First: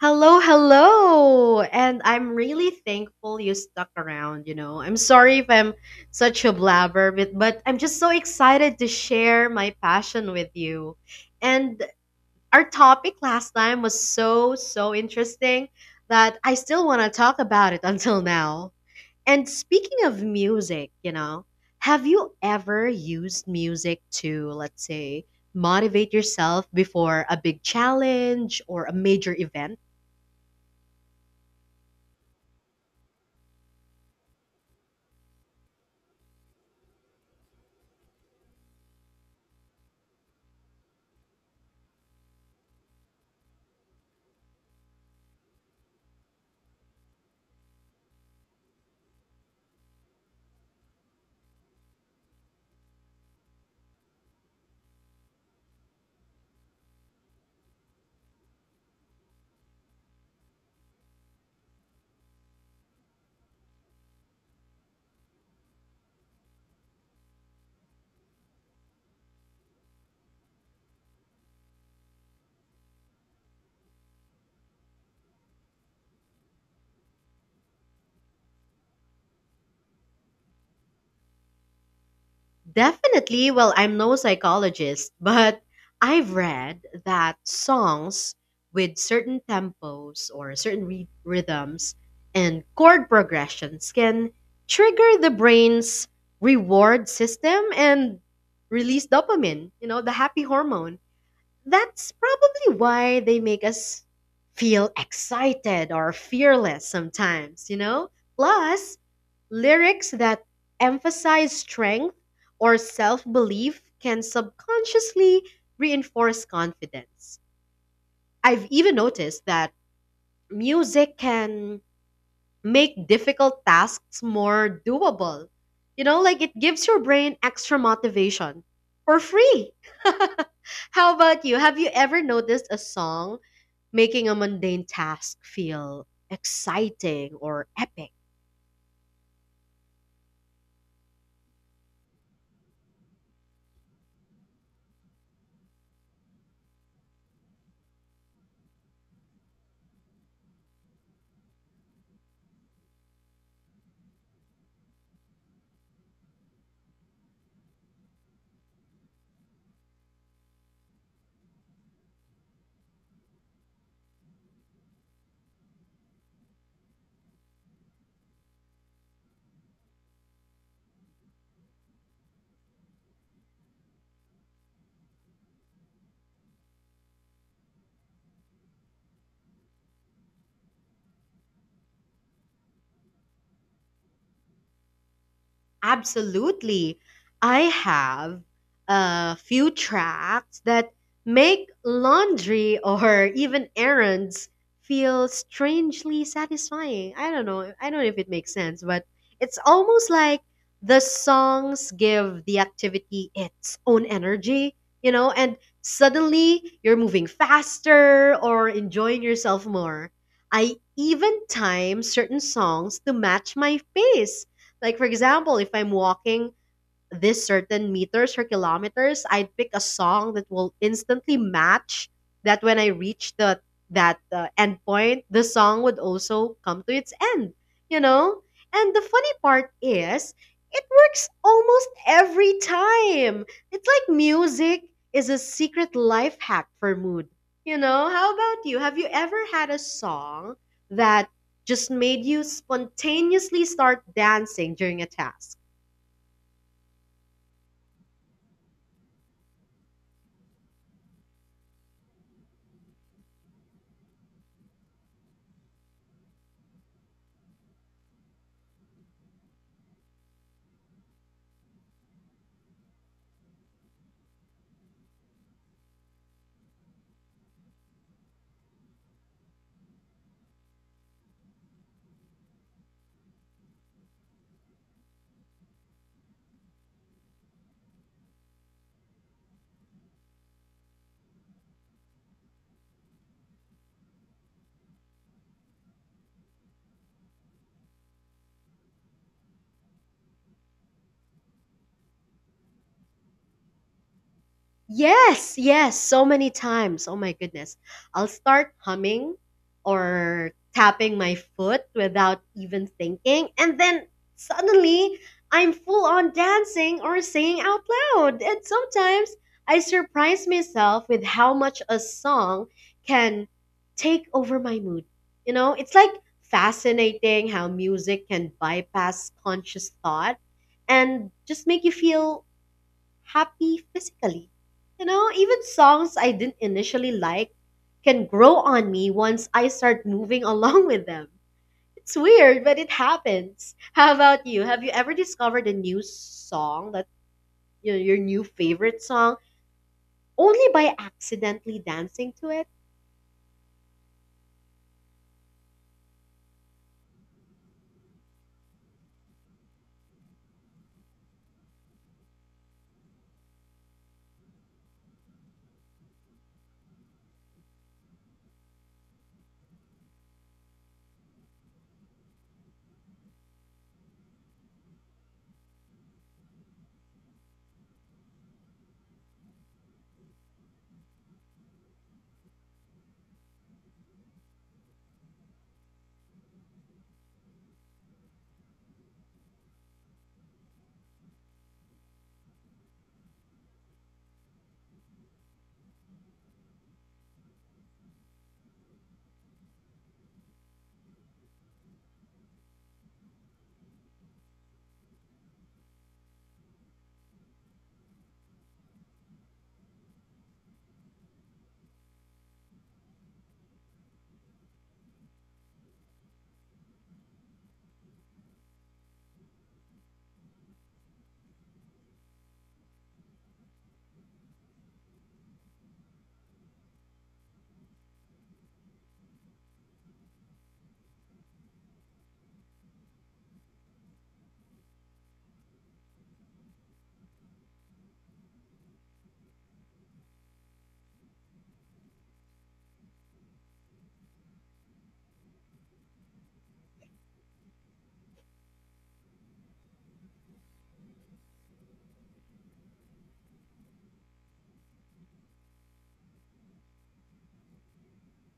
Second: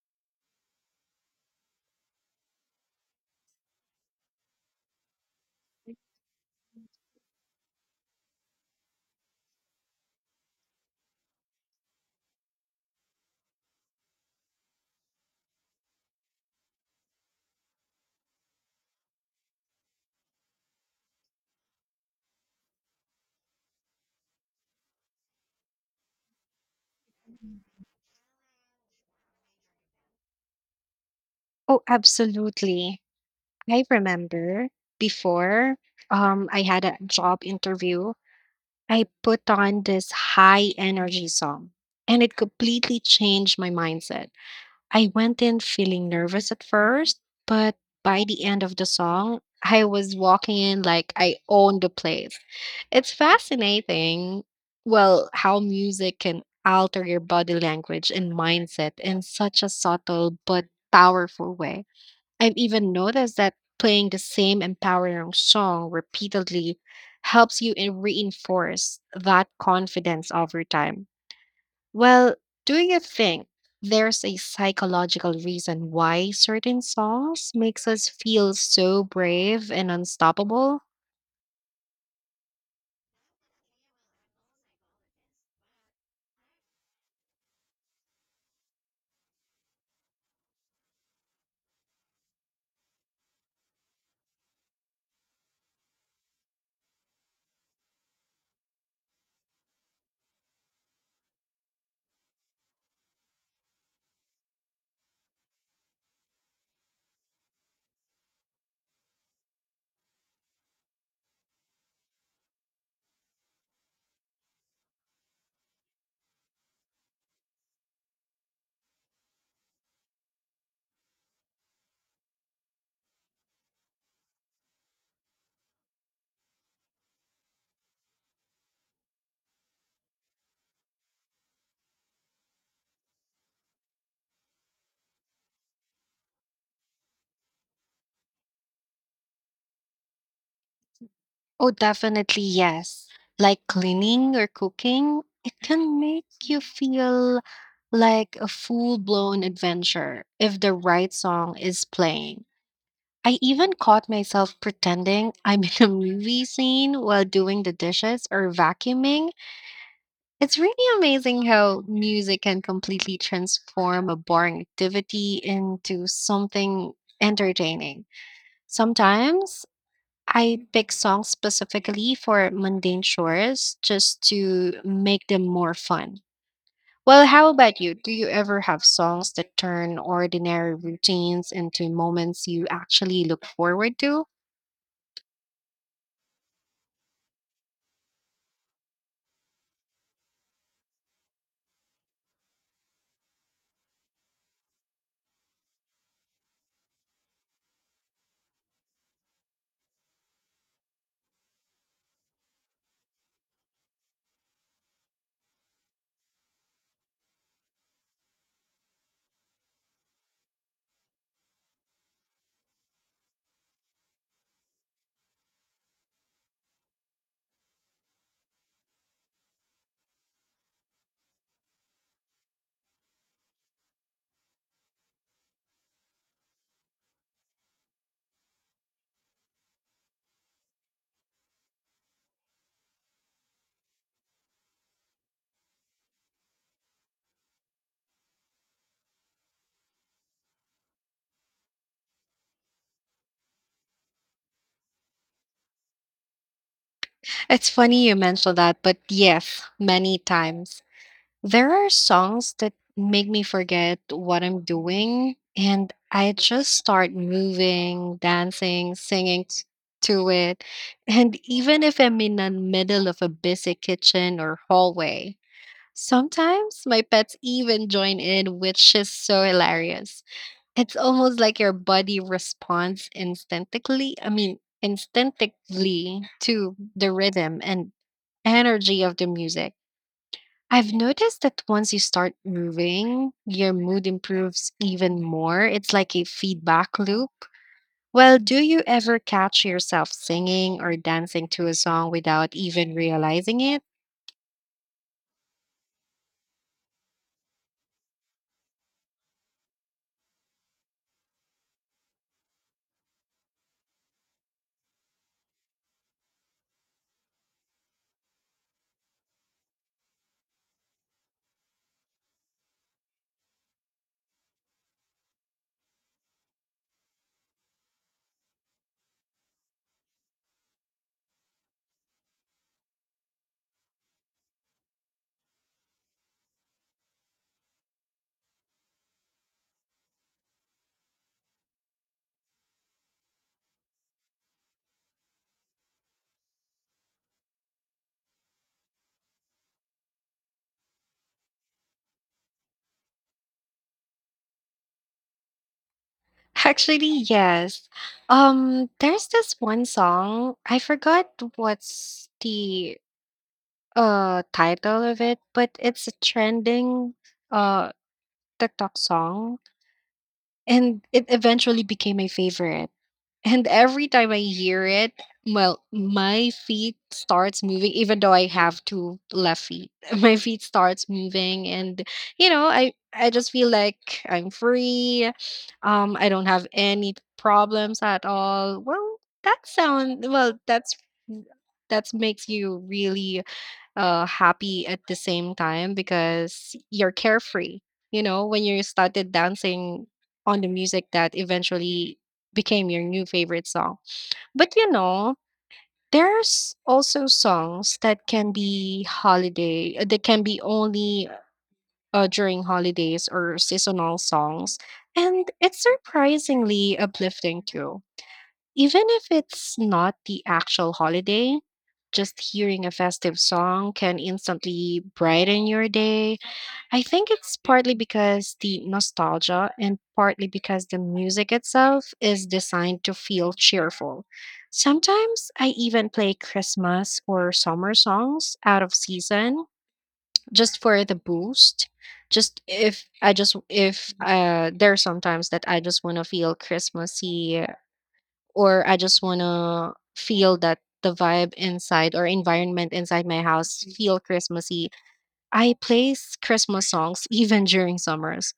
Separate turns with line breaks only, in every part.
Hello, hello. And I'm really thankful you stuck around, I'm sorry if I'm such a blabber, but I'm just so excited to share my passion with you. And our topic last time was so, so interesting that I still want to talk about it until now. And speaking of music, have you ever used music to, let's say, motivate yourself before a big challenge or a major event?
Oh, absolutely. I remember before I had a job interview, I put on this high energy song and it completely changed my mindset. I went in feeling nervous at first, but by the end of the song, I was walking in like I owned the place. It's fascinating, well, how music can alter your body language and mindset in such a subtle but powerful way. I've even noticed that playing the same empowering song repeatedly helps you reinforce that confidence over time. Well, do you think there's a psychological reason why certain songs makes us feel so brave and unstoppable?
Definitely, well, I'm no psychologist, but I've read that songs with certain tempos or certain rhythms and chord progressions can trigger the brain's reward system and release dopamine, the happy hormone. That's probably why they make us feel excited or fearless sometimes, you know? Plus, lyrics that emphasize strength or self belief can subconsciously reinforce confidence. I've even noticed that music can make difficult tasks more doable. Like it gives your brain extra motivation for free. How about you? Have you ever noticed a song making a mundane task feel exciting or epic?
Oh, definitely yes. Like cleaning or cooking, it can make you feel like a full-blown adventure if the right song is playing. I even caught myself pretending I'm in a movie scene while doing the dishes or vacuuming. It's really amazing how music can completely transform a boring activity into something entertaining. Sometimes I pick songs specifically for mundane chores just to make them more fun. Well, how about you? Do you ever have songs that turn ordinary routines into moments you actually look forward to?
Absolutely. I have a few tracks that make laundry or even errands feel strangely satisfying. I don't know if it makes sense, but it's almost like the songs give the activity its own energy, and suddenly you're moving faster or enjoying yourself more. I even time certain songs to match my pace like, for example, if I'm walking this certain meters or kilometers, I'd pick a song that will instantly match that when I reach the that end point, the song would also come to its end, you know? And the funny part is, it works almost every time. It's like music is a secret life hack for mood. How about you? Have you ever had a song that just made you spontaneously start dancing during a task?
It's funny you mentioned that, but yes, many times. There are songs that make me forget what I'm doing, and I just start moving, dancing, to it. And even if I'm in the middle of a busy kitchen or hallway, sometimes my pets even join in, which is so hilarious. It's almost like your body responds instinctively, I mean, instinctively to the rhythm and energy of the music. I've noticed that once you start moving, your mood improves even more. It's like a feedback loop. Well, do you ever catch yourself singing or dancing to a song without even realizing it?
Yes, yes, so many times. Oh my goodness. I'll start humming or tapping my foot without even thinking, and then suddenly I'm full on dancing or singing out loud. And sometimes I surprise myself with how much a song can take over my mood. It's like fascinating how music can bypass conscious thought and just make you feel happy physically. Even songs I didn't initially like can grow on me once I start moving along with them. It's weird, but it happens. How about you? Have you ever discovered a new song that your new favorite song only by accidentally dancing to it?
Actually, yes. There's this one song. I forgot what's the title of it, but it's a trending uh TikTok song and it eventually became my favorite. And every time I hear it, well, my feet starts moving even though I have two left feet. My feet starts moving and you know, I just feel like I'm free. I don't have any problems at all. Well, that's that makes you really happy at the same time because you're carefree. You know, when you started dancing on the music that eventually became your new favorite song. But you know, there's also songs that can be that can be only during holidays or seasonal songs. And it's surprisingly uplifting too. Even if it's not the actual holiday, just hearing a festive song can instantly brighten your day. I think it's partly because the nostalgia and partly because the music itself is designed to feel cheerful. Sometimes I even play Christmas or summer songs out of season just for the boost. Just if I just if There's sometimes that I just want to feel Christmassy or I just want to feel that the vibe inside or environment inside my house feel Christmassy. I place Christmas songs even during summers.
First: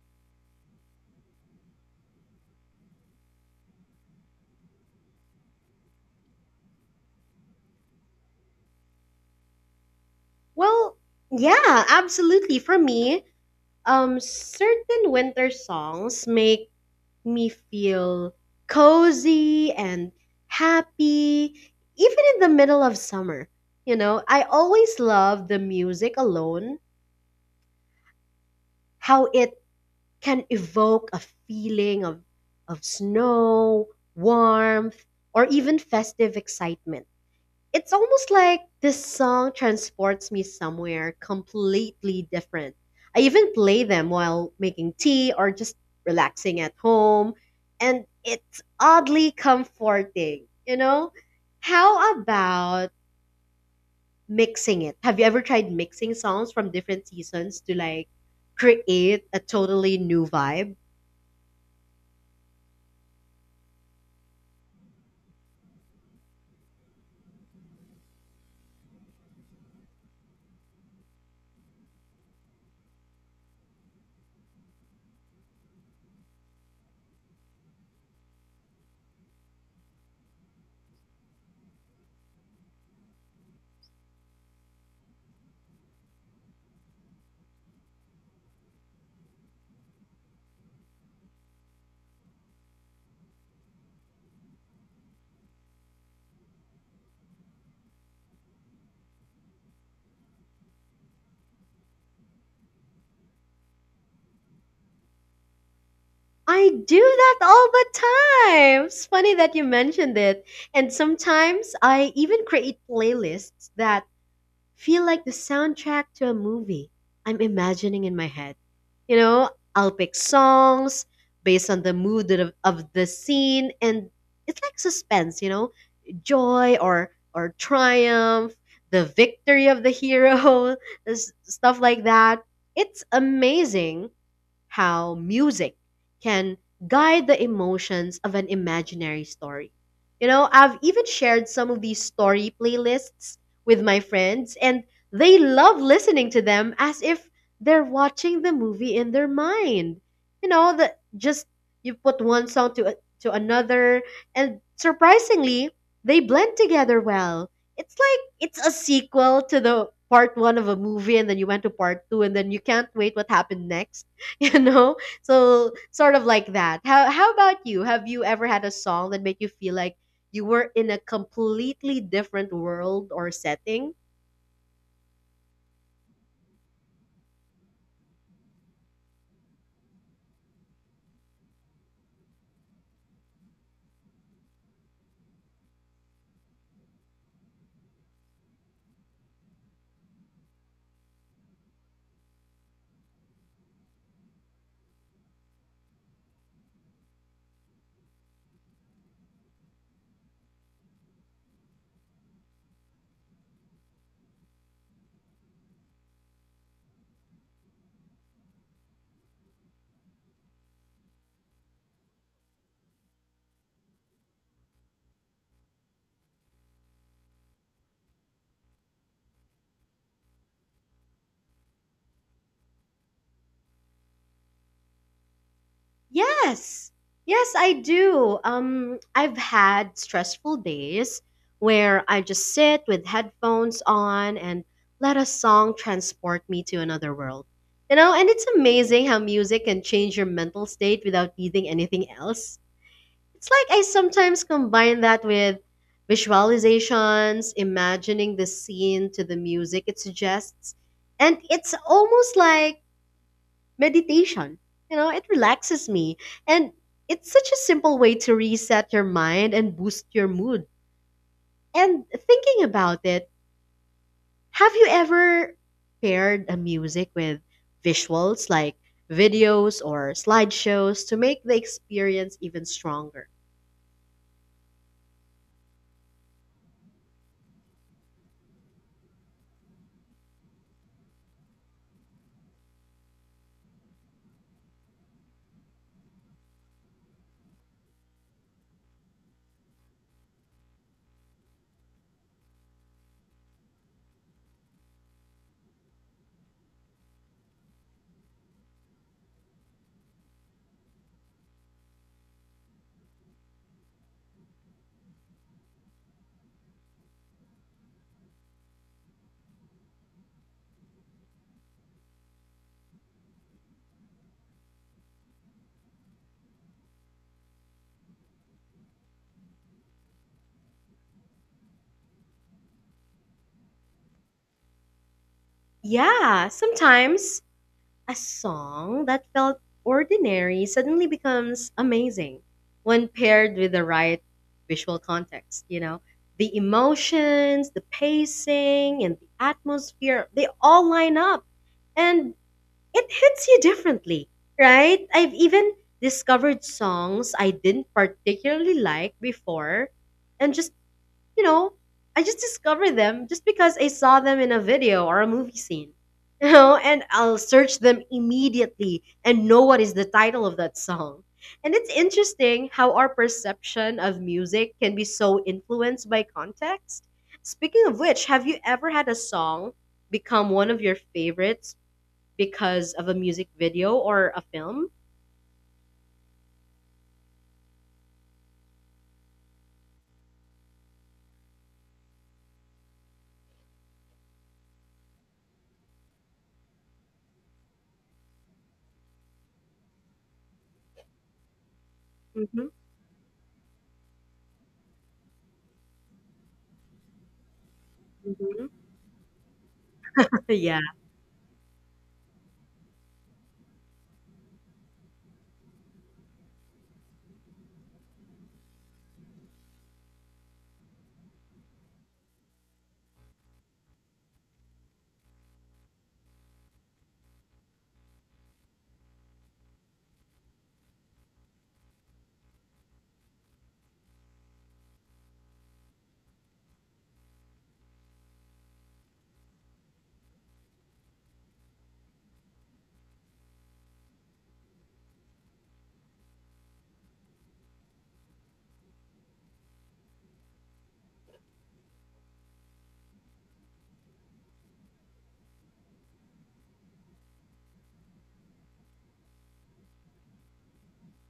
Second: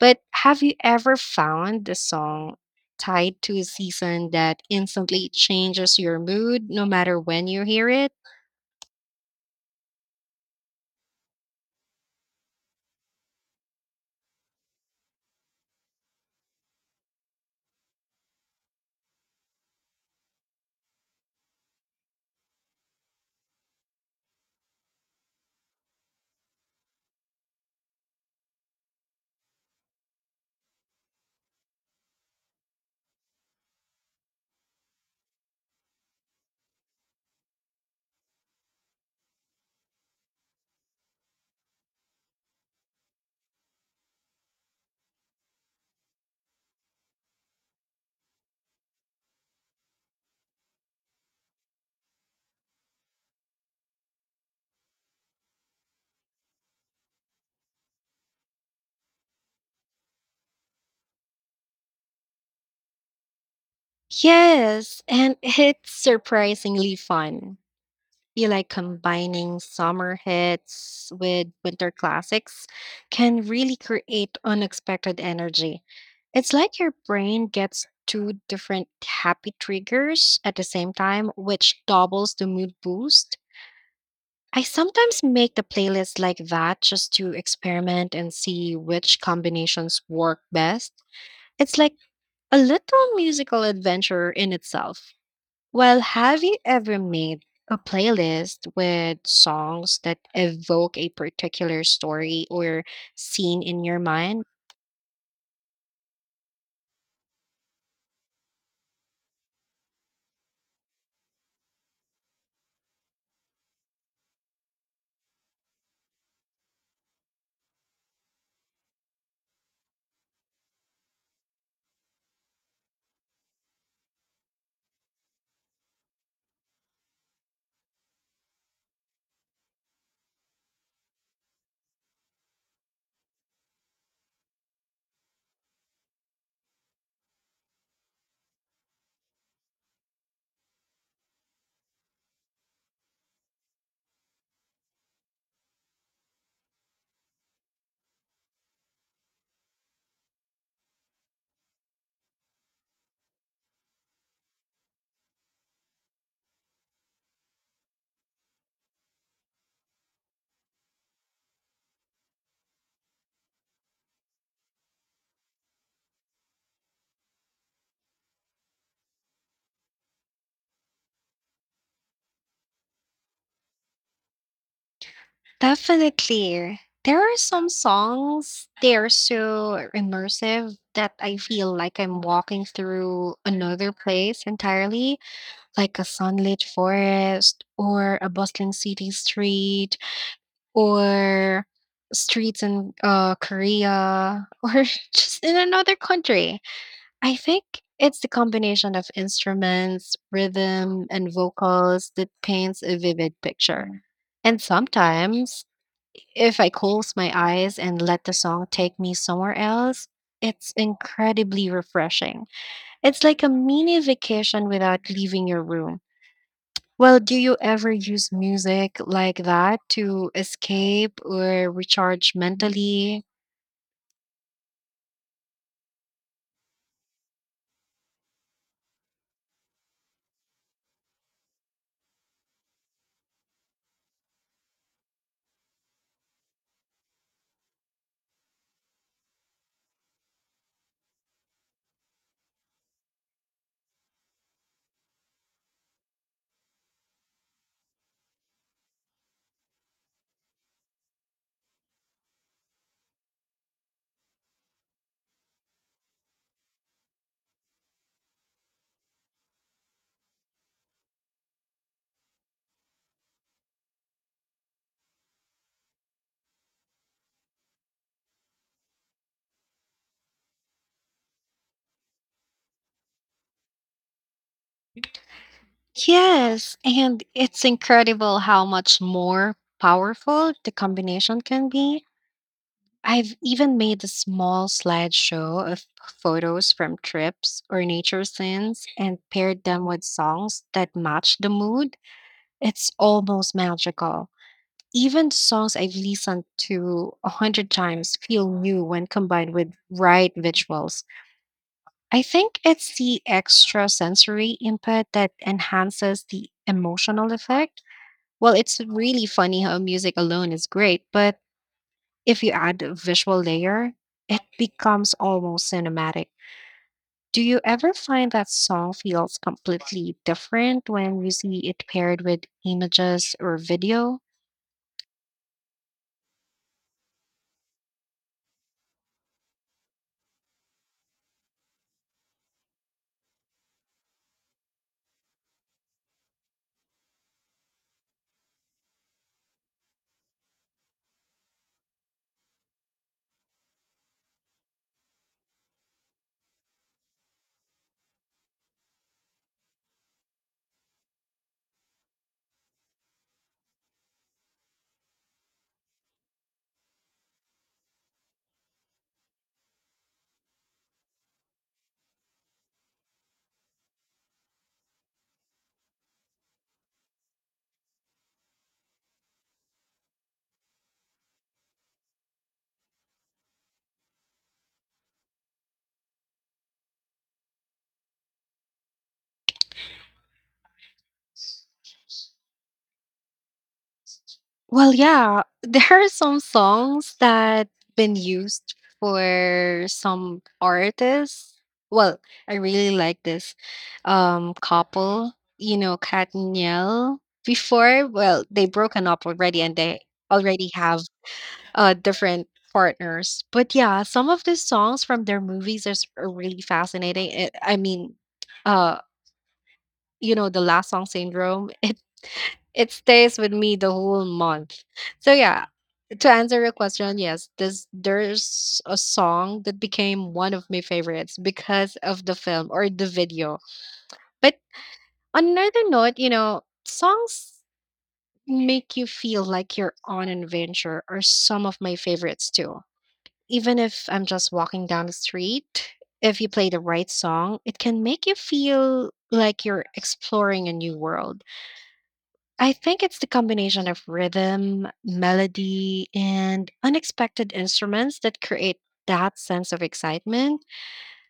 But have you ever found a song tied to a season that instantly changes your mood no matter when you hear it?
Well, yeah, absolutely. For me, certain winter songs make me feel cozy and happy, even in the middle of summer. You know, I always love the music alone, how it can evoke a feeling of snow, warmth, or even festive excitement. It's almost like this song transports me somewhere completely different. I even play them while making tea or just relaxing at home, and it's oddly comforting, you know? How about mixing it? Have you ever tried mixing songs from different seasons to like create a totally new vibe?
Yes, and it's surprisingly fun. Feel like combining summer hits with winter classics can really create unexpected energy. It's like your brain gets two different happy triggers at the same time, which doubles the mood boost. I sometimes make the playlist like that just to experiment and see which combinations work best. It's like a little musical adventure in itself. Well, have you ever made a playlist with songs that evoke a particular story or scene in your mind?
I do that all the time. It's funny that you mentioned it. And sometimes I even create playlists that feel like the soundtrack to a movie I'm imagining in my head. You know, I'll pick songs based on the mood of the scene, and it's like suspense. You know, joy or triumph, the victory of the hero, stuff like that. It's amazing how music can guide the emotions of an imaginary story. You know, I've even shared some of these story playlists with my friends, and they love listening to them as if they're watching the movie in their mind. That just you put one song to another, and surprisingly, they blend together well. It's like it's a sequel to the part one of a movie, and then you went to part two, and then you can't wait what happened next. you know so sort of like that. How about you? Have you ever had a song that made you feel like you were in a completely different world or setting?
Definitely. There are some songs, they are so immersive that I feel like I'm walking through another place entirely, like a sunlit forest or a bustling city street or streets in Korea or just in another country. I think it's the combination of instruments, rhythm, and vocals that paints a vivid picture. And sometimes, if I close my eyes and let the song take me somewhere else, it's incredibly refreshing. It's like a mini vacation without leaving your room. Well, do you ever use music like that to escape or recharge mentally?
Yes, yes, I do. I've had stressful days where I just sit with headphones on and let a song transport me to another world. You know, and it's amazing how music can change your mental state without needing anything else. It's like I sometimes combine that with visualizations, imagining the scene to the music it suggests. And it's almost like meditation. You know, it relaxes me. And it's such a simple way to reset your mind and boost your mood. And thinking about it, have you ever paired a music with visuals like videos or slideshows to make the experience even stronger?
Yes, and it's incredible how much more powerful the combination can be. I've even made a small slideshow of photos from trips or nature scenes and paired them with songs that match the mood. It's almost magical. Even songs I've listened to a hundred times feel new when combined with right visuals. I think it's the extra sensory input that enhances the emotional effect. Well, it's really funny how music alone is great, but if you add a visual layer, it becomes almost cinematic. Do you ever find that song feels completely different when you see it paired with images or video?
Yeah, sometimes a song that felt ordinary suddenly becomes amazing when paired with the right visual context, you know? The emotions, the pacing, and the atmosphere, they all line up and it hits you differently, right? I've even discovered songs I didn't particularly like before and just you know, I just discovered them just because I saw them in a video or a movie scene. You know, and I'll search them immediately and know what is the title of that song. And it's interesting how our perception of music can be so influenced by context. Speaking of which, have you ever had a song become one of your favorites because of a music video or a film?
Well, yeah, there are some songs that been used for some artists. Well, I
Hmm.
really like this couple, you know, Kat and Niel. Before, well, they
Hmm.
broken up already and they already
Yeah.
have different partners. But yeah, some of the songs from their are really fascinating. It, I mean, uh, you know, the last song syndrome. It stays with me the whole month. So yeah, to answer your question, yes, this there's a song that became one of my favorites because of the film or the video. But on another note, you know, songs make you feel like you're on an adventure are some of my favorites too. Even if I'm just walking down the street, if you play the right song, it can make you feel like you're exploring a new world. I think it's the combination of rhythm, melody, and unexpected instruments that create that sense of excitement.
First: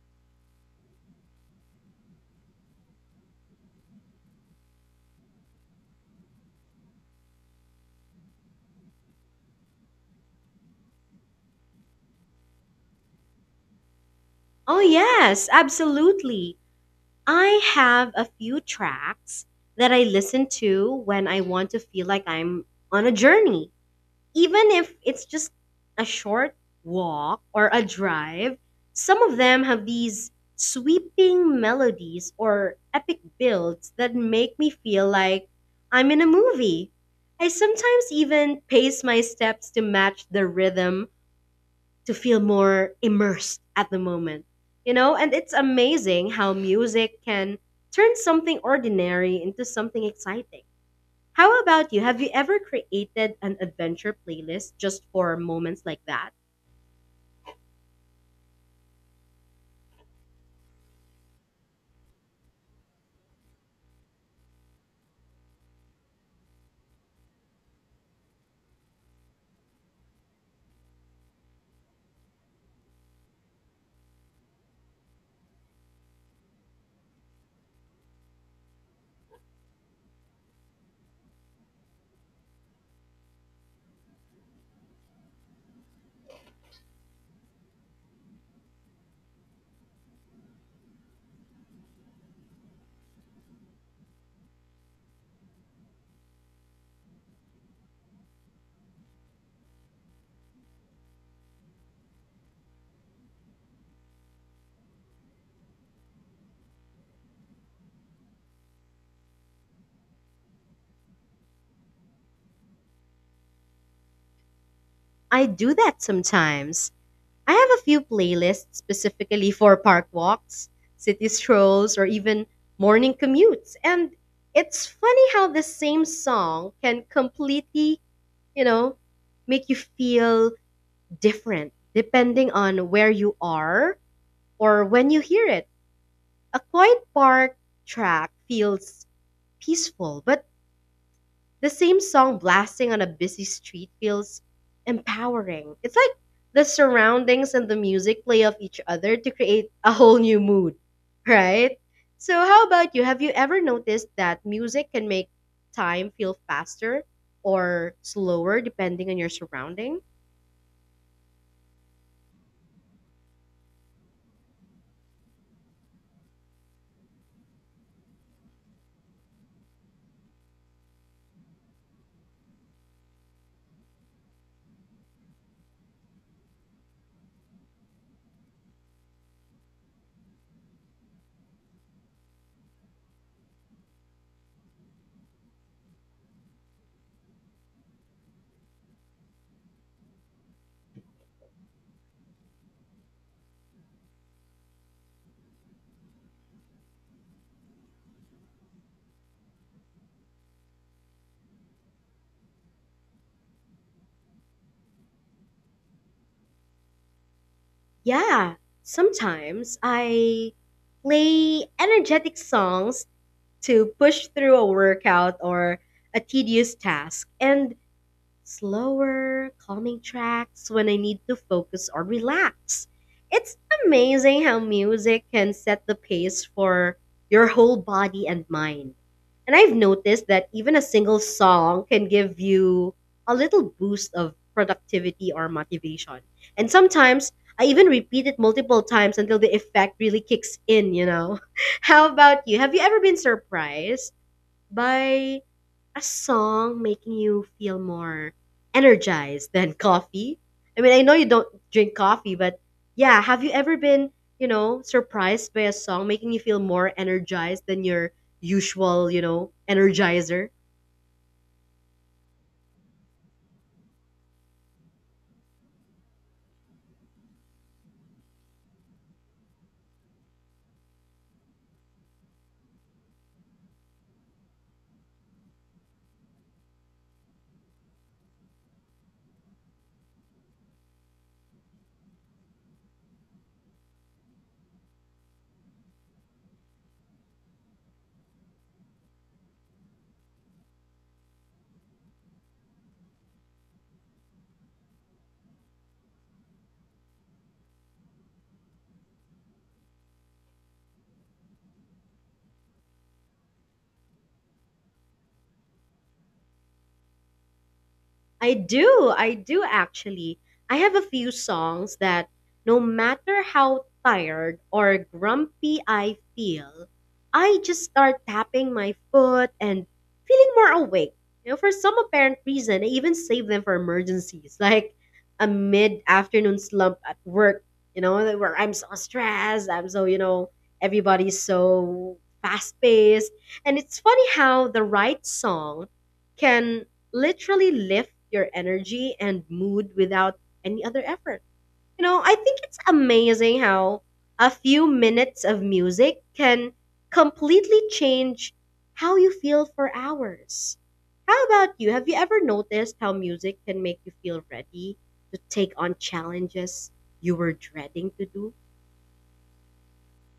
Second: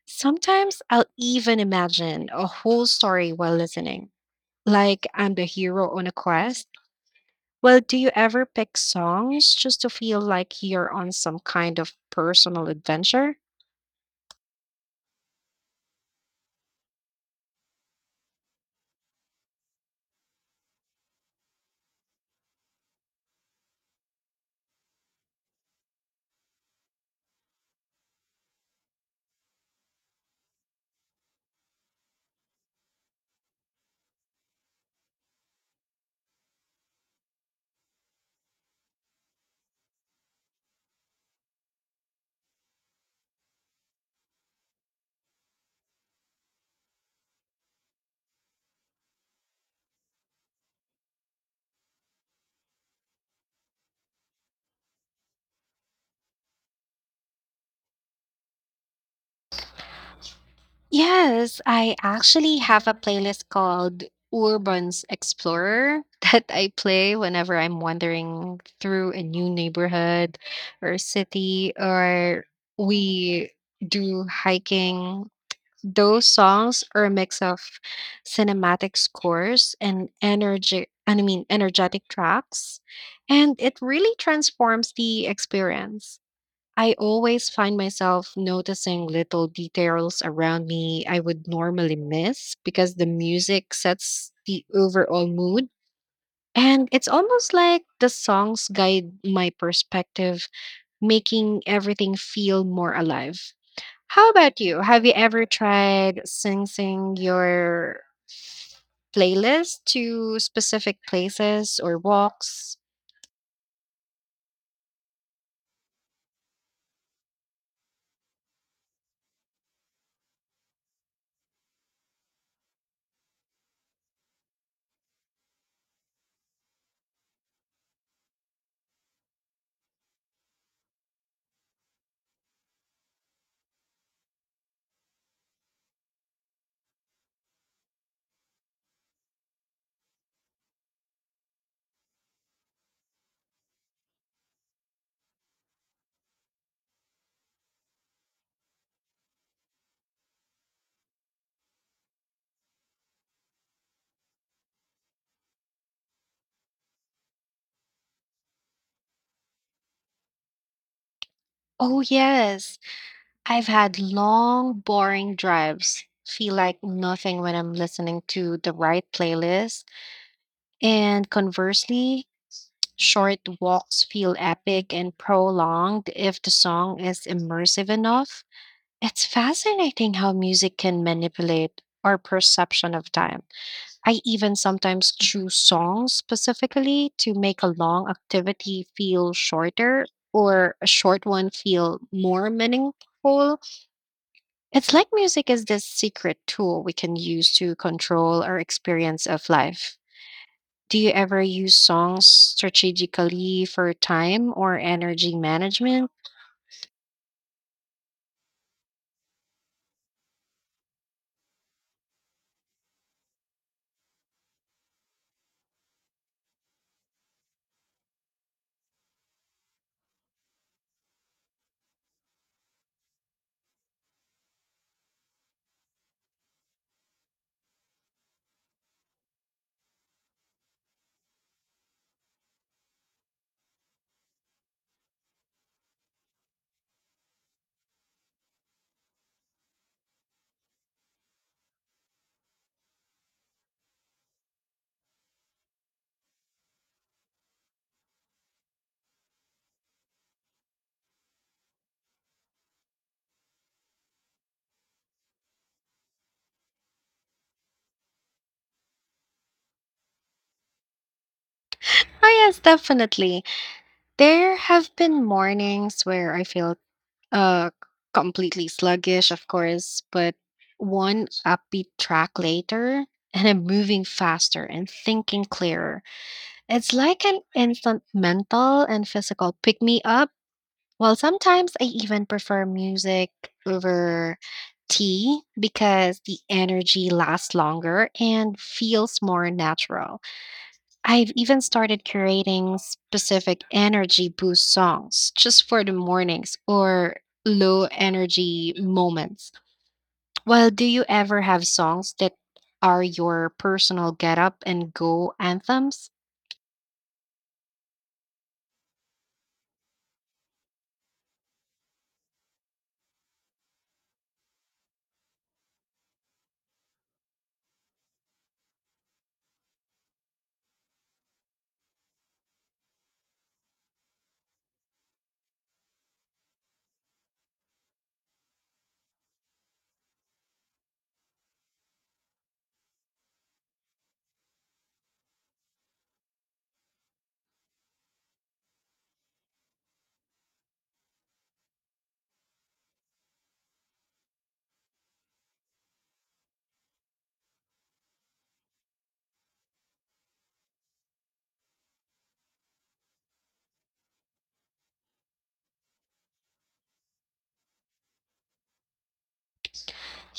Sometimes I'll even imagine a whole story while listening, like I'm the hero on a quest. Well, do you ever pick songs just to feel like you're on some kind of personal adventure?
Oh, yes, absolutely. I have a few tracks that I listen to when I want to feel like I'm on a journey. Even if it's just a short walk or a drive, some of them have these sweeping melodies or epic builds that make me feel like I'm in a movie. I sometimes even pace my steps to match the rhythm to feel more immersed at the moment. You know, and it's amazing how music can turn something ordinary into something exciting. How about you? Have you ever created an adventure playlist just for moments like that?
Yes, I actually have a playlist called Urban's Explorer that I play whenever I'm wandering through a new neighborhood or city or we do hiking. Those songs are a mix of cinematic scores and energy I mean energetic tracks and it really transforms the experience. I always find myself noticing little details around me I would normally miss because the music sets the overall mood. And it's almost like the songs guide my perspective, making everything feel more alive. How about you? Have you ever tried syncing your playlist to specific places or walks?
I do that sometimes. I have a few playlists specifically for park walks, city strolls, or even morning commutes. And it's funny how the same song can completely, you know, make you feel different depending on where you are or when you hear it. A quiet park track feels peaceful, but the same song blasting on a busy street feels empowering. It's like the surroundings and the music play off each other to create a whole new mood, right? So, how about you? Have you ever noticed that music can make time feel faster or slower depending on your surrounding?
Oh, yes. I've had long, boring drives feel like nothing when I'm listening to the right playlist. And conversely, short walks feel epic and prolonged if the song is immersive enough. It's fascinating how music can manipulate our perception of time. I even sometimes choose songs specifically to make a long activity feel shorter or a short one feel more meaningful. It's like music is this secret tool we can use to control our experience of life. Do you ever use songs strategically for time or energy management?
Yeah, sometimes I play energetic songs to push through a workout or a tedious task. And slower, calming tracks when I need to focus or relax. It's amazing how music can set the pace for your whole body and mind. And I've noticed that even a single song can give you a little boost of productivity or motivation. And sometimes I even repeat it multiple times until the effect really kicks in, How about you? Have you ever been surprised by a song making you feel more energized than coffee? I mean, I know you don't drink coffee, but yeah, have you ever been, surprised by a song making you feel more energized than your usual, energizer?
Oh, yes, definitely. There have been mornings where I feel uh, completely sluggish, of course, but one upbeat track later, and I'm moving faster and thinking clearer. It's like an instant mental and physical pick me up. Well, sometimes I even prefer music over tea because the energy lasts longer and feels more natural. I've even started creating specific energy boost songs just for the mornings or low energy moments. Well, do you ever have songs that are your personal get up and go anthems?
I do. I do actually. I have a few songs that no matter how tired or grumpy I feel, I just start tapping my foot and feeling more awake. You know, for some apparent reason, I even save them for emergencies, like a mid-afternoon slump at work, where I'm so stressed, I'm so, everybody's so fast-paced. And it's funny how the right song can literally lift your energy and mood without any other effort. You know, I think it's amazing how a few minutes of music can completely change how you feel for hours. How about you? Have you ever noticed how music can make you feel ready to take on challenges you were dreading to do?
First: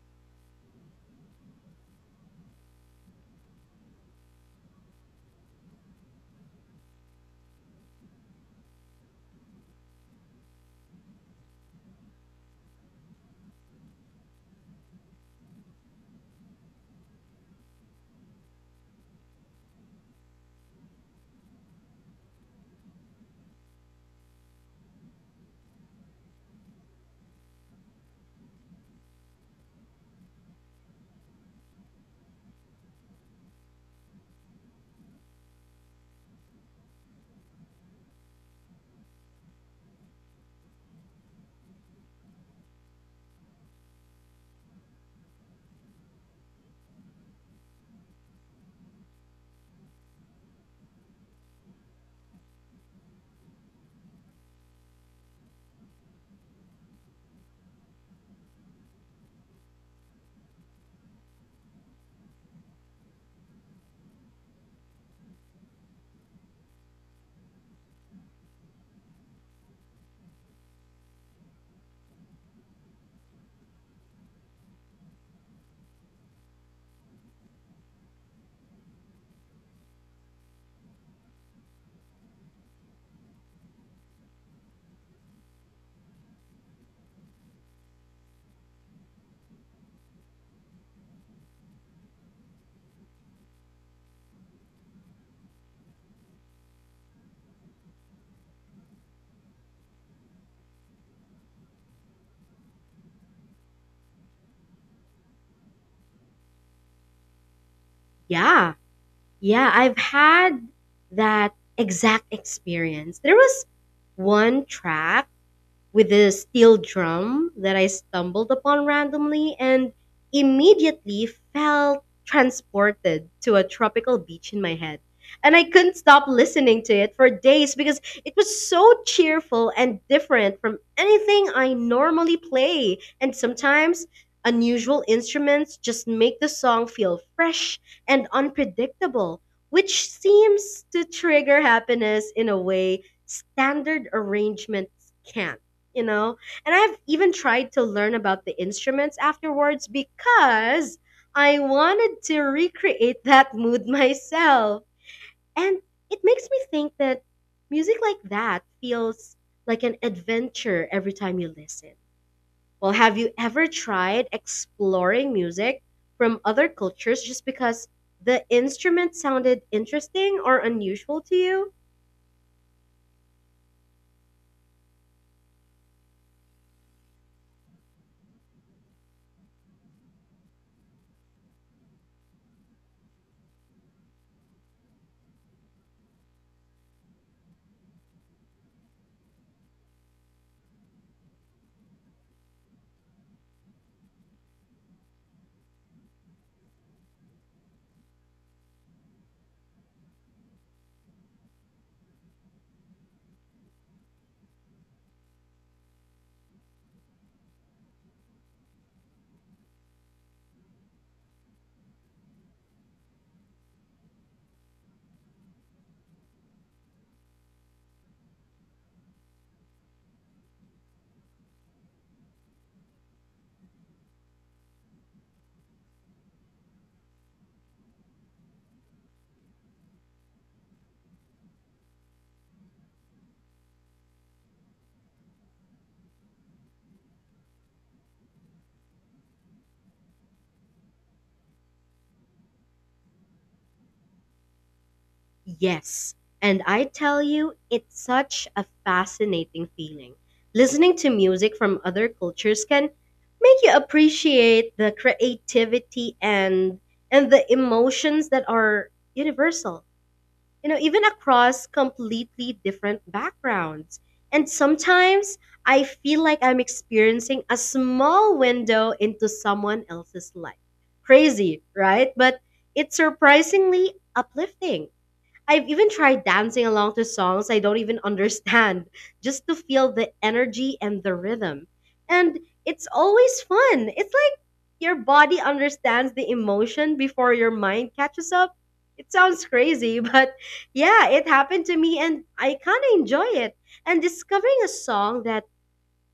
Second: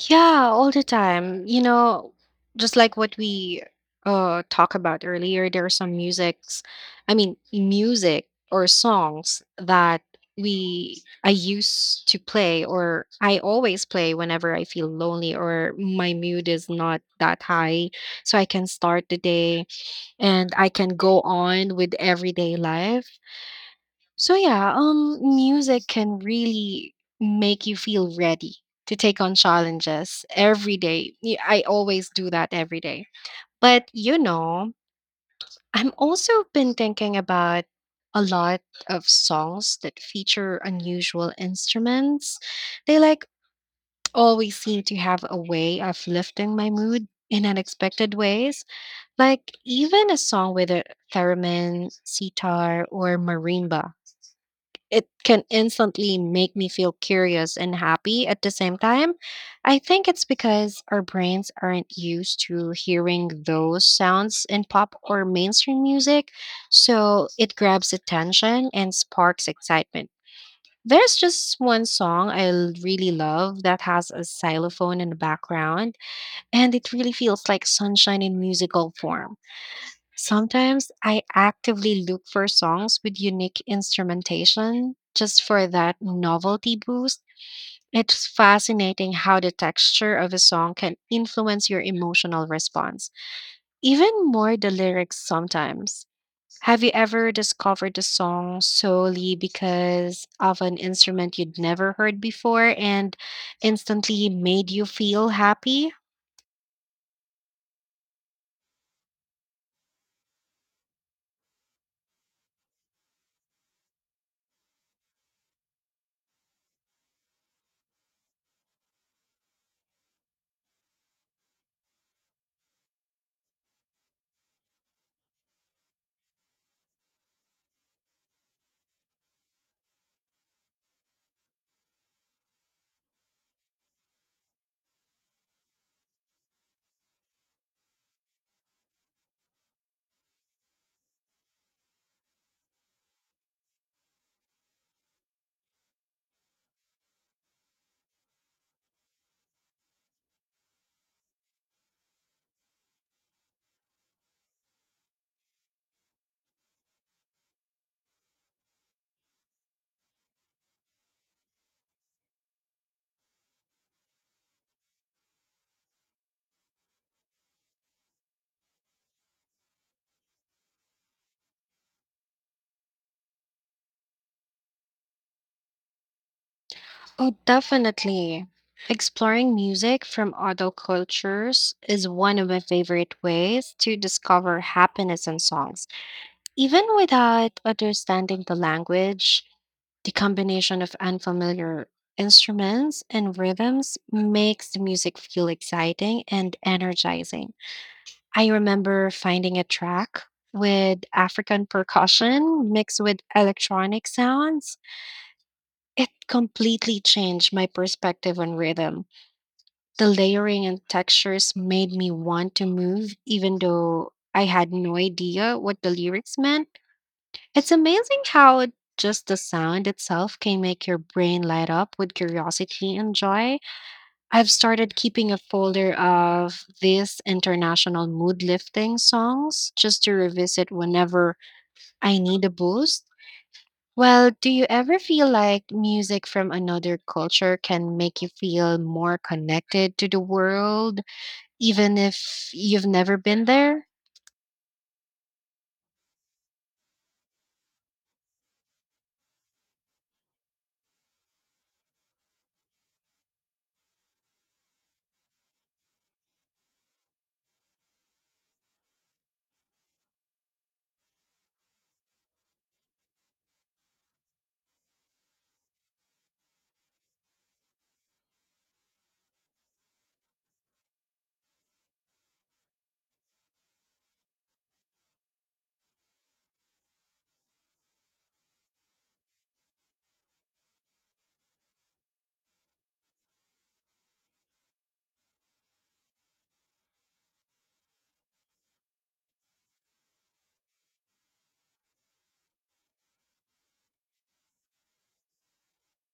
Yeah, all the time. You know, just like what we talk about earlier, there are some musics, I mean, music or songs that we I used to play or I always play whenever I feel lonely or my mood is not that high, so I can start the day and I can go on with everyday life. So yeah, music can really make you feel ready to take on challenges every day. I always do that every day. But you know, I'm also been thinking about a lot of songs that feature unusual instruments. They like always seem to have a way of lifting my mood in unexpected ways. Like even a song with a theremin, sitar, or marimba it can instantly make me feel curious and happy at the same time. I think it's because our brains aren't used to hearing those sounds in pop or mainstream music, so it grabs attention and sparks excitement. There's just one song really love that has a xylophone in the background, and it really feels like sunshine in musical form. Sometimes I actively look for songs with unique instrumentation just for that novelty boost. It's fascinating how the texture of a song can influence your emotional response, even more the lyrics sometimes. Have you ever discovered a song solely because of an instrument you'd never heard before and instantly made you feel happy?
Yeah, yeah, I've had that exact experience. There was one track with a steel drum that I stumbled upon randomly and immediately felt transported to a tropical beach in my head. And I couldn't stop listening to it for days because it was so cheerful and different from anything I normally play. And sometimes unusual instruments just make the song feel fresh and unpredictable, which seems to trigger happiness in a way standard arrangements can't, you know? And I've even tried to learn about the instruments afterwards because I wanted to recreate that mood myself. And it makes me think that music like that feels like an adventure every time you listen. Well, have you ever tried exploring music from other cultures just because the instrument sounded interesting or unusual to you?
Oh, definitely. Exploring music from other cultures is one of my favorite ways to discover happiness in songs. Even without understanding the language, the combination of unfamiliar instruments and rhythms makes the music feel exciting and energizing. I remember finding a track with African percussion mixed with electronic sounds. It completely changed my perspective on rhythm. The layering and textures made me want to move, even though I had no idea what the lyrics meant. It's amazing how just the sound itself can make your brain light up with curiosity and joy. I've started keeping a folder of these international mood lifting songs just to revisit whenever I need a boost. Well, do you ever feel like music from another culture can make you feel more connected to the world? Even if you've never been there?
Yes. And I tell you, it's such a fascinating feeling. Listening to music from other cultures can make you appreciate the creativity and the emotions that are universal. You know, even across completely different backgrounds. And sometimes I feel like I'm experiencing a small window into someone else's life. Crazy, right? But it's surprisingly uplifting. I've even tried dancing along to songs I don't even understand just to feel the energy and the rhythm. And it's always fun. It's like your body understands the emotion before your mind catches up. It sounds crazy, but yeah, it happened to me and I kind of enjoy it. And discovering a song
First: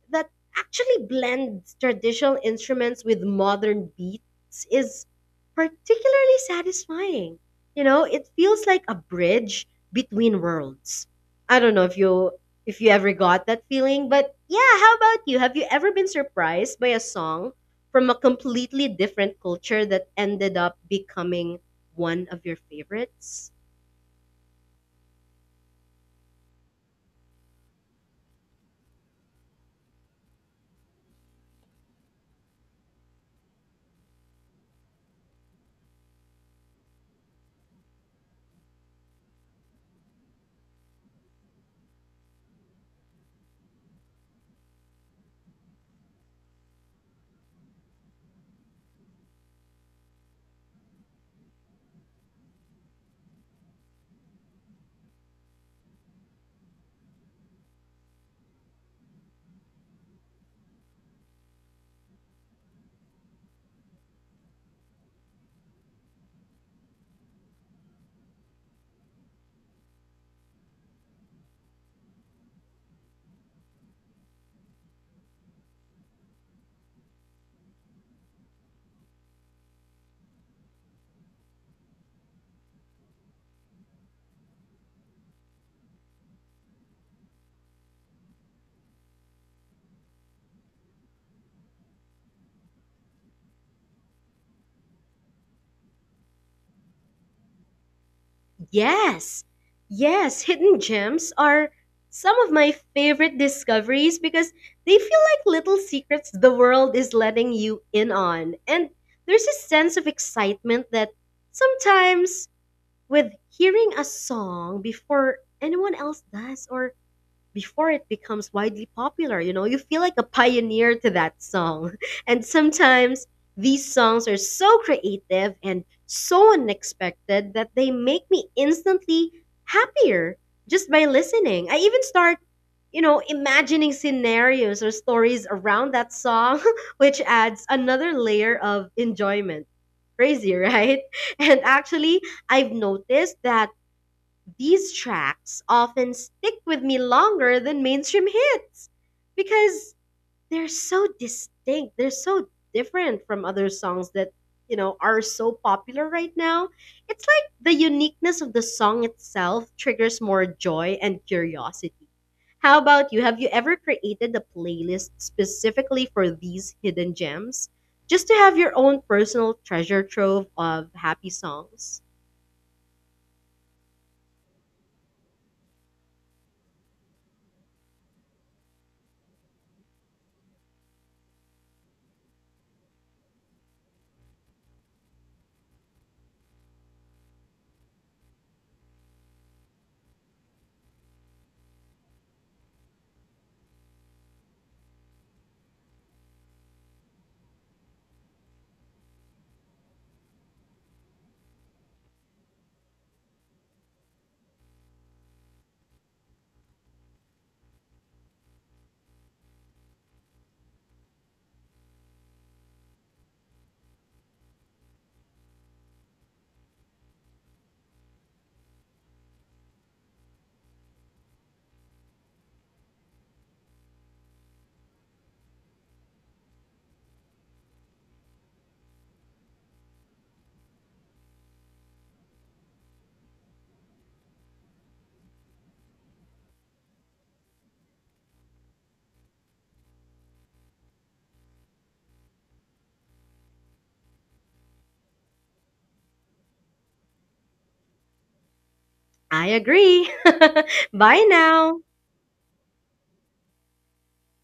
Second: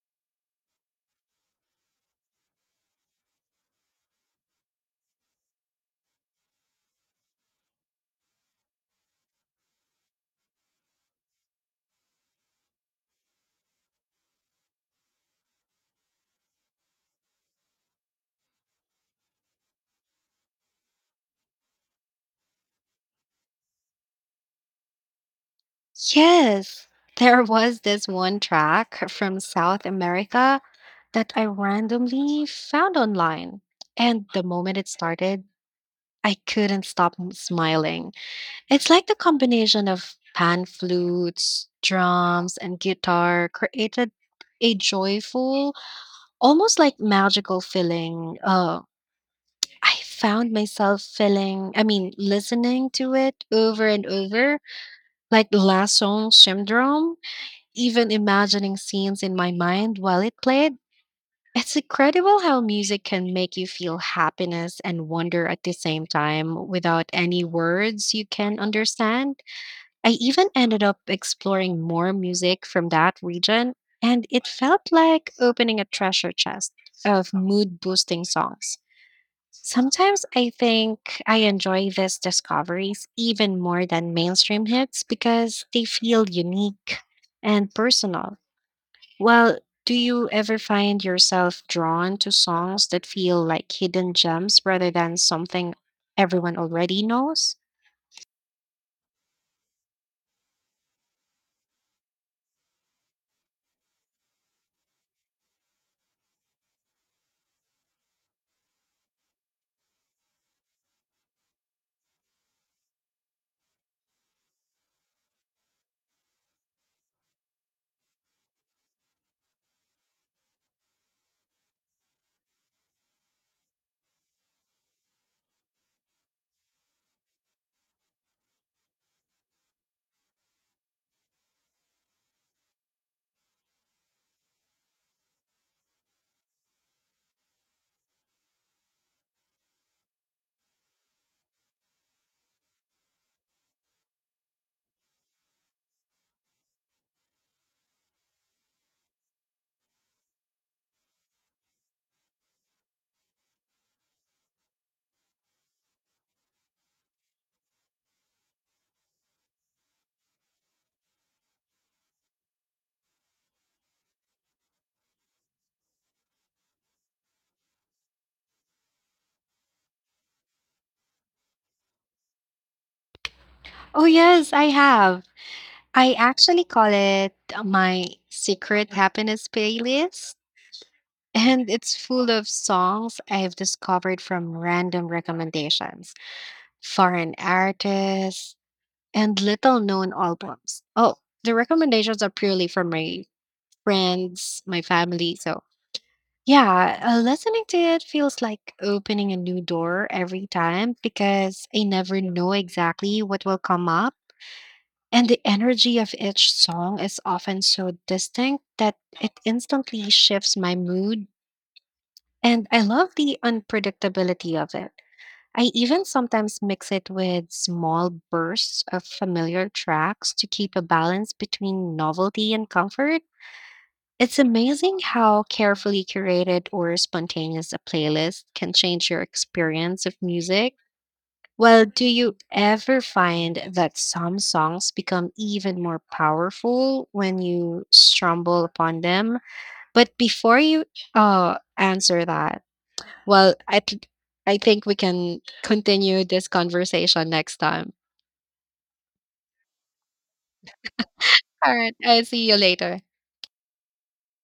that actually blends traditional instruments with modern beats is particularly satisfying. You know, it feels like a bridge between worlds. I don't know if you ever got that feeling, but yeah, how about you? Have you ever been surprised by a song from a completely different culture that ended up becoming one of your favorites?
Yes. There was this one track from South America that I randomly found online. And the moment it started, I couldn't smiling. It's like the combination of pan flutes, drums, and guitar created a joyful, almost like magical feeling. I found myself listening to it over and over. Like Lassonde syndrome, even imagining scenes in my mind while it played, it's incredible how music can make you feel happiness and wonder at the same time without any words you can understand. I even ended up exploring more music from that region, and it felt like opening a treasure chest of mood boosting songs. Sometimes I think I enjoy these discoveries even more than mainstream hits because they feel unique and personal. Well, do you ever find yourself drawn to songs that feel like hidden gems rather than something everyone already knows?
Yes, yes, hidden gems are some of my favorite discoveries because they feel like little secrets the world is letting you in on. And there's a sense of excitement that sometimes with hearing a song before anyone else does, or before it becomes widely popular. You know, you feel like a pioneer to that song. And sometimes these songs are so creative and so unexpected that they make me instantly happier just by listening. I even start, imagining scenarios or stories around that song, which adds another layer of enjoyment. Crazy, right? And actually, I've noticed that these tracks often stick with me longer than mainstream hits because they're so distinct. They're so different from other songs that, are so popular right now. It's like the uniqueness of the song itself triggers more joy and curiosity. How about you? Have you ever created a playlist specifically for these hidden gems? Just to have your own personal treasure trove of happy songs?
Oh, yes, I have. I actually call it my secret happiness playlist, and it's full of songs I've discovered from random recommendations, foreign artists, and little known albums. Oh, the recommendations are purely from my friends, my family. So, yeah, listening to it feels like opening a new door every time because I never know exactly what will come up. And the energy of each song is often so distinct that it instantly shifts my mood. And I love the unpredictability of it. I even sometimes mix it with small bursts of familiar tracks to keep a balance between novelty and comfort. It's amazing how carefully curated or spontaneous a playlist can change your experience of music. Well, do you ever find that some songs become even more powerful when you stumble upon them? But before you answer that, well, I think we can continue this conversation next time.
I agree. Bye
All
now.
right. I'll see you later.